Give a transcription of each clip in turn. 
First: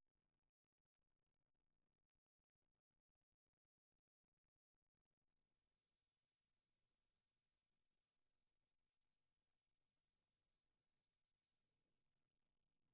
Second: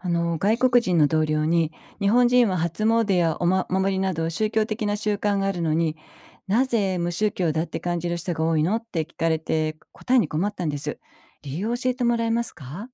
あの外国人の同僚に、日本人は初詣やおま守りなど宗教的な習慣があるのに、なぜ無宗教だって感じる人が多いのって聞かれて答えに困ったんです。理由を教えてもらえますか？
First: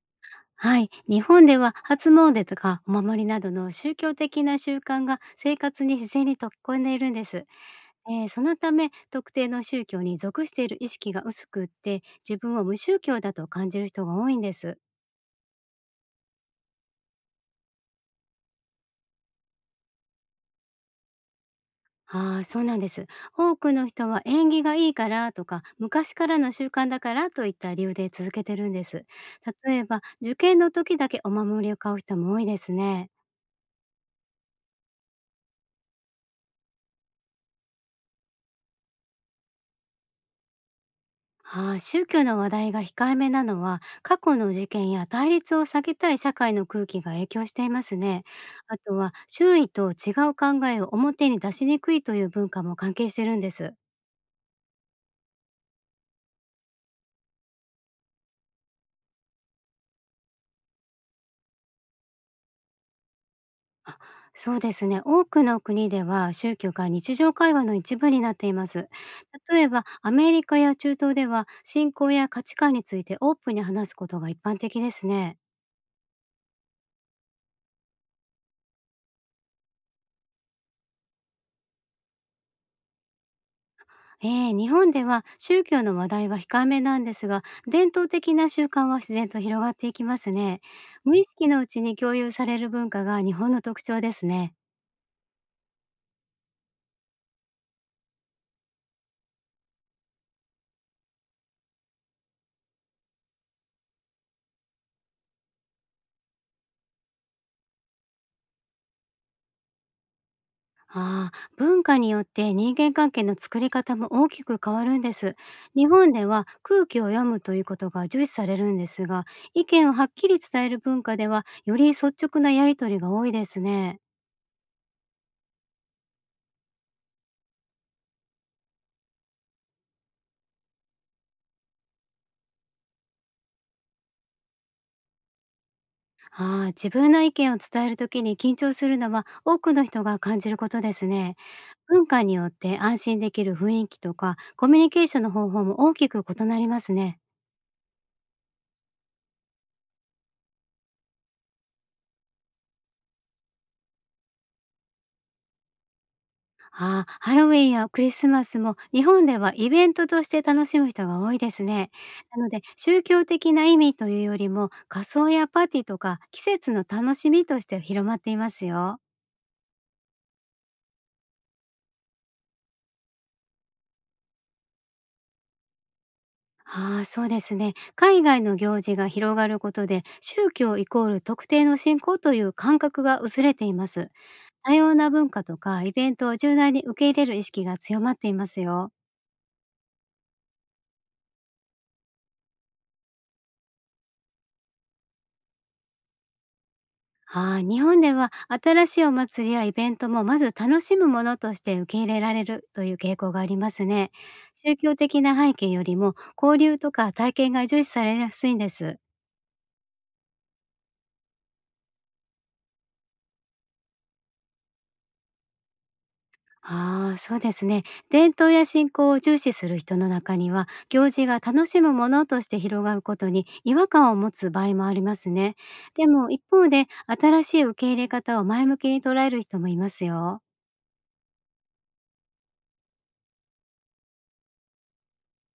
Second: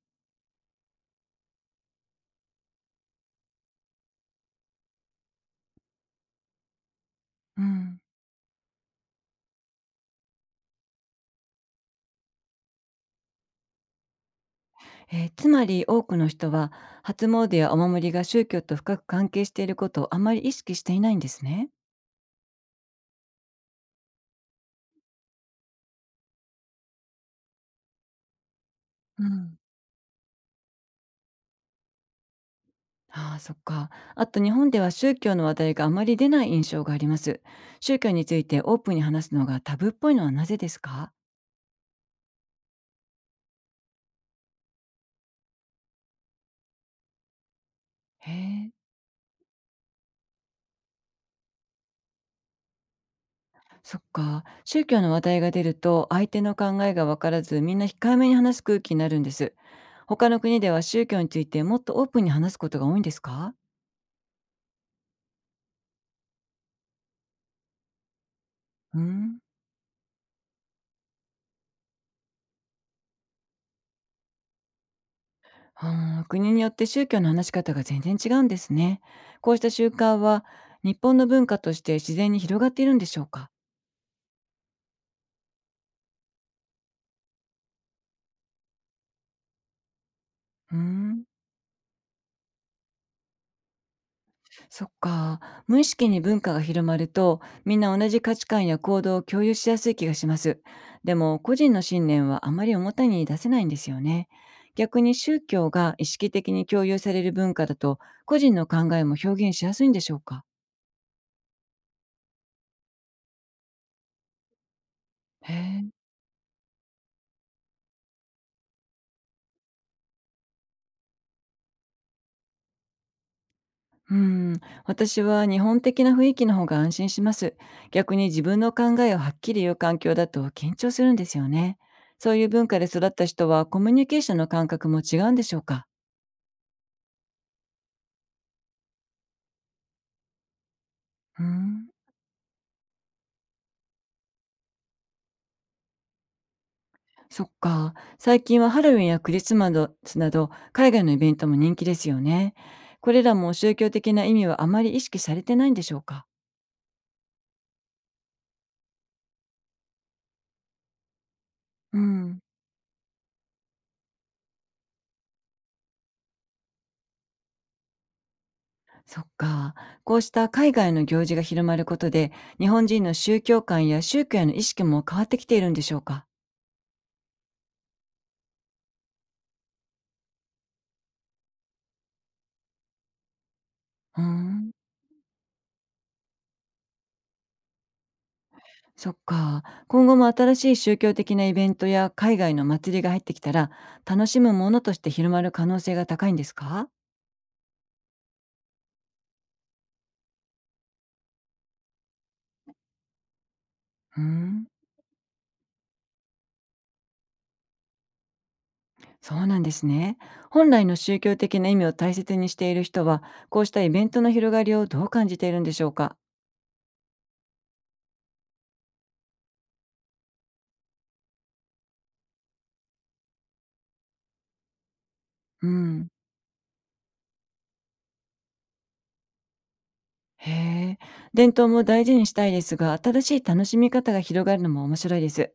はい、日本では初詣とかお守りなどの宗教的な習慣が生活に自然に溶け込んでいるんです。うん。そのため、特定の宗教に属している意識が薄くって、自分を無宗教だと感じる人が多いんです。つまり多くの人は、初詣やお守りが宗教と深く関係していることをあまり意識していないんですね。ああ、そうなんです。多くの人は、縁起がいいからとか昔からの習慣だからといった理由で続けてるんです。うん。例えば、受験の時だけお守りを買う人も多いですね。ああ、そっか。あと日本では宗教の話題があまり出ない印象があります。宗教についてオープンに話すのがタブーっぽいのはなぜですか？宗教の話題が控えめなのは、過去の事件や対立を避けたい社会の空気が影響していますね。へえ。あとは、周囲と違う考えを表に出しにくいという文化も関係してるんです。そっか。宗教の話題が出ると、相手の考えがわからず、みんな控えめに話す空気になるんです。他の国では宗教についてもっとオープンに話すことが多いんですか？そうですね。多くの国では宗教が日常会話の一部になっています。うん。例えば、アメリカや中東では信仰や価値観についてオープンに話すことが一般的ですね。あー、国によって宗教の話し方が全然違うんですね。こうした習慣は、日本の文化として自然に広がっているんでしょうか？ええ、日本では宗教の話題は控えめなんですが、伝統的な習慣は自然と広がっていきますね。う無意ん。識のうちに共有される文化が日本の特徴ですね。そっか。無意識に文化が広まると、みんな同じ価値観や行動を共有しやすい気がします。でも、個人の信念はあまり表に出せないんですよね。逆に宗教が意識的に共有される文化だと、個人の考えも表現しやすいんでしょうか？ああ、文化によって人間関係の作り方も大きく変わるんです。へ日え。本では空気を読むということが重視されるんですが、意見をはっきり伝える文化では、より率直なやり取りが多いですね。うん。私は日本的な雰囲気の方が安心します。逆に自分の考えをはっきり言う環境だと緊張するんですよね。そういう文化で育った人はコミュニケーションの感覚も違うんでしょうか？ああ、自分の意見を伝えるときに緊張するのは、多くの人が感じることですね。うん。文化によって、安心できる雰囲気とかコミュニケーションの方法も大きく異なりますね。そっか。最近はハロウィンやクリスマスなど海外のイベントも人気ですよね。これらも宗教的な意味はあまり意識されてないんでしょうか？ああ、ハロウィンやクリスマスも、日本ではイベントとして楽しむ人が多いですね。うん。なので、宗教的な意味というよりも、仮装やパーティーとか季節の楽しみとして広まっていますよ。そっか。こうした海外の行事が広まることで、日本人の宗教観や宗教への意識も変わってきているんでしょうか？ああ、そうですね。海外の行事が広がることで、宗教イコール特定の信仰という感覚が薄れています。うーん。多様な文化とかイベントを柔軟に受け入れる意識が強まっていますよ。そっか。今後も新しい宗教的なイベントや海外の祭りが入ってきたら、楽しむものとして広まる可能性が高いんですか？ああ、日本では新しいお祭りやイベントも、まず楽しむものとして受け入れられるという傾向がありますね。うーん。宗教的な背景よりも、交流とか体験が重視されやすいんです。そうなんですね。本来の宗教的な意味を大切にしている人は、こうしたイベントの広がりをどう感じているんでしょうか？ああ、そうですね。伝統や信仰を重視する人の中には、行事が楽しむものとして広がることに違和感を持つ場合もありますね。うでん。も一方で、新しい受け入れ方を前向きに捉える人もいますよ。へえ。伝統も大事にしたいですが、新しい楽しみ方が広がるのも面白いです。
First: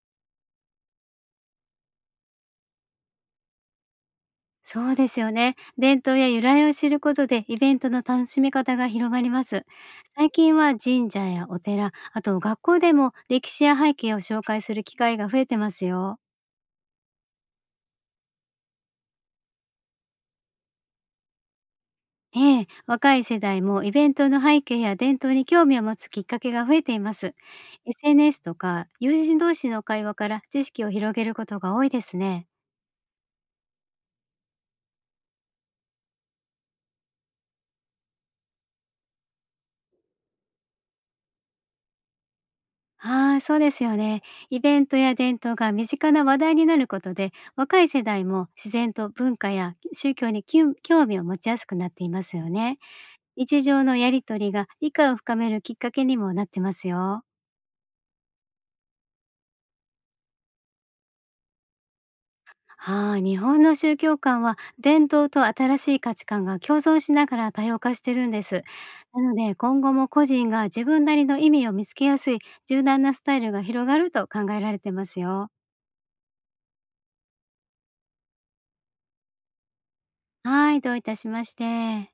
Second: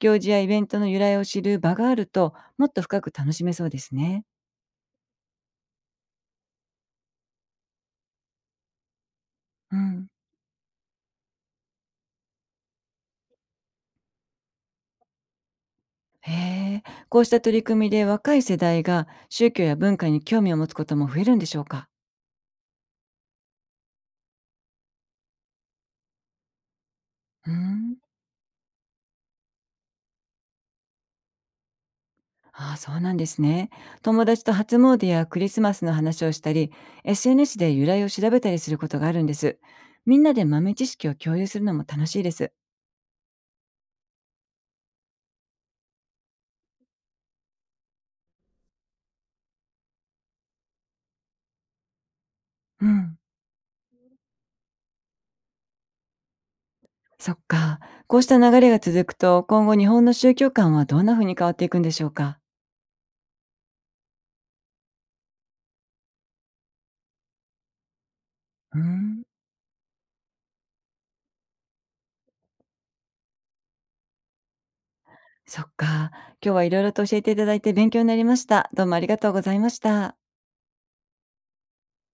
行事やイベントの由来を知る場があると、もっと深く楽しめそうですね。そうですよね。伝統や由来を知ることで、イベントの楽しみ方が広まります。うん。最近は神社やお寺、あと学校でも、歴史や背景を紹介する機会が増えてますよ。へえ。こうした取り組みで若い世代が宗教や文化に興味を持つことも増えるんでしょうか？ええ、若い世代もイベントの背景や伝統に興味を持つきっかけが増えています。うん。SNS とか友人同士の会話から知識を広げることが多いですね。ああ、そうなんですね。友達と初詣やクリスマスの話をしたり、SNS で由来を調べたりすることがあるんです。みんなで豆知識を共有するのも楽しいです。ああ、そうですよね。イベントや伝統が身近な話題になることで、若い世代も自然と文化や宗教に興味を持ちやすくなっていますよね。うん。日常のやりとりが理解を深めるきっかけにもなってますよ。そっか。こうした流れが続くと、今後日本の宗教観はどんな風に変わっていくんでしょうか。はあ、日本の宗教観は、伝統と新しい価値観が共存しながら多様化してるんです。うなん。ので、今後も個人が自分なりの意味を見つけやすい柔軟なスタイルが広がると考えられてますよ。そっか。今日はいろいろと教えていただいて勉強になりました。どうもありがとうございました。はい、どういたしまして。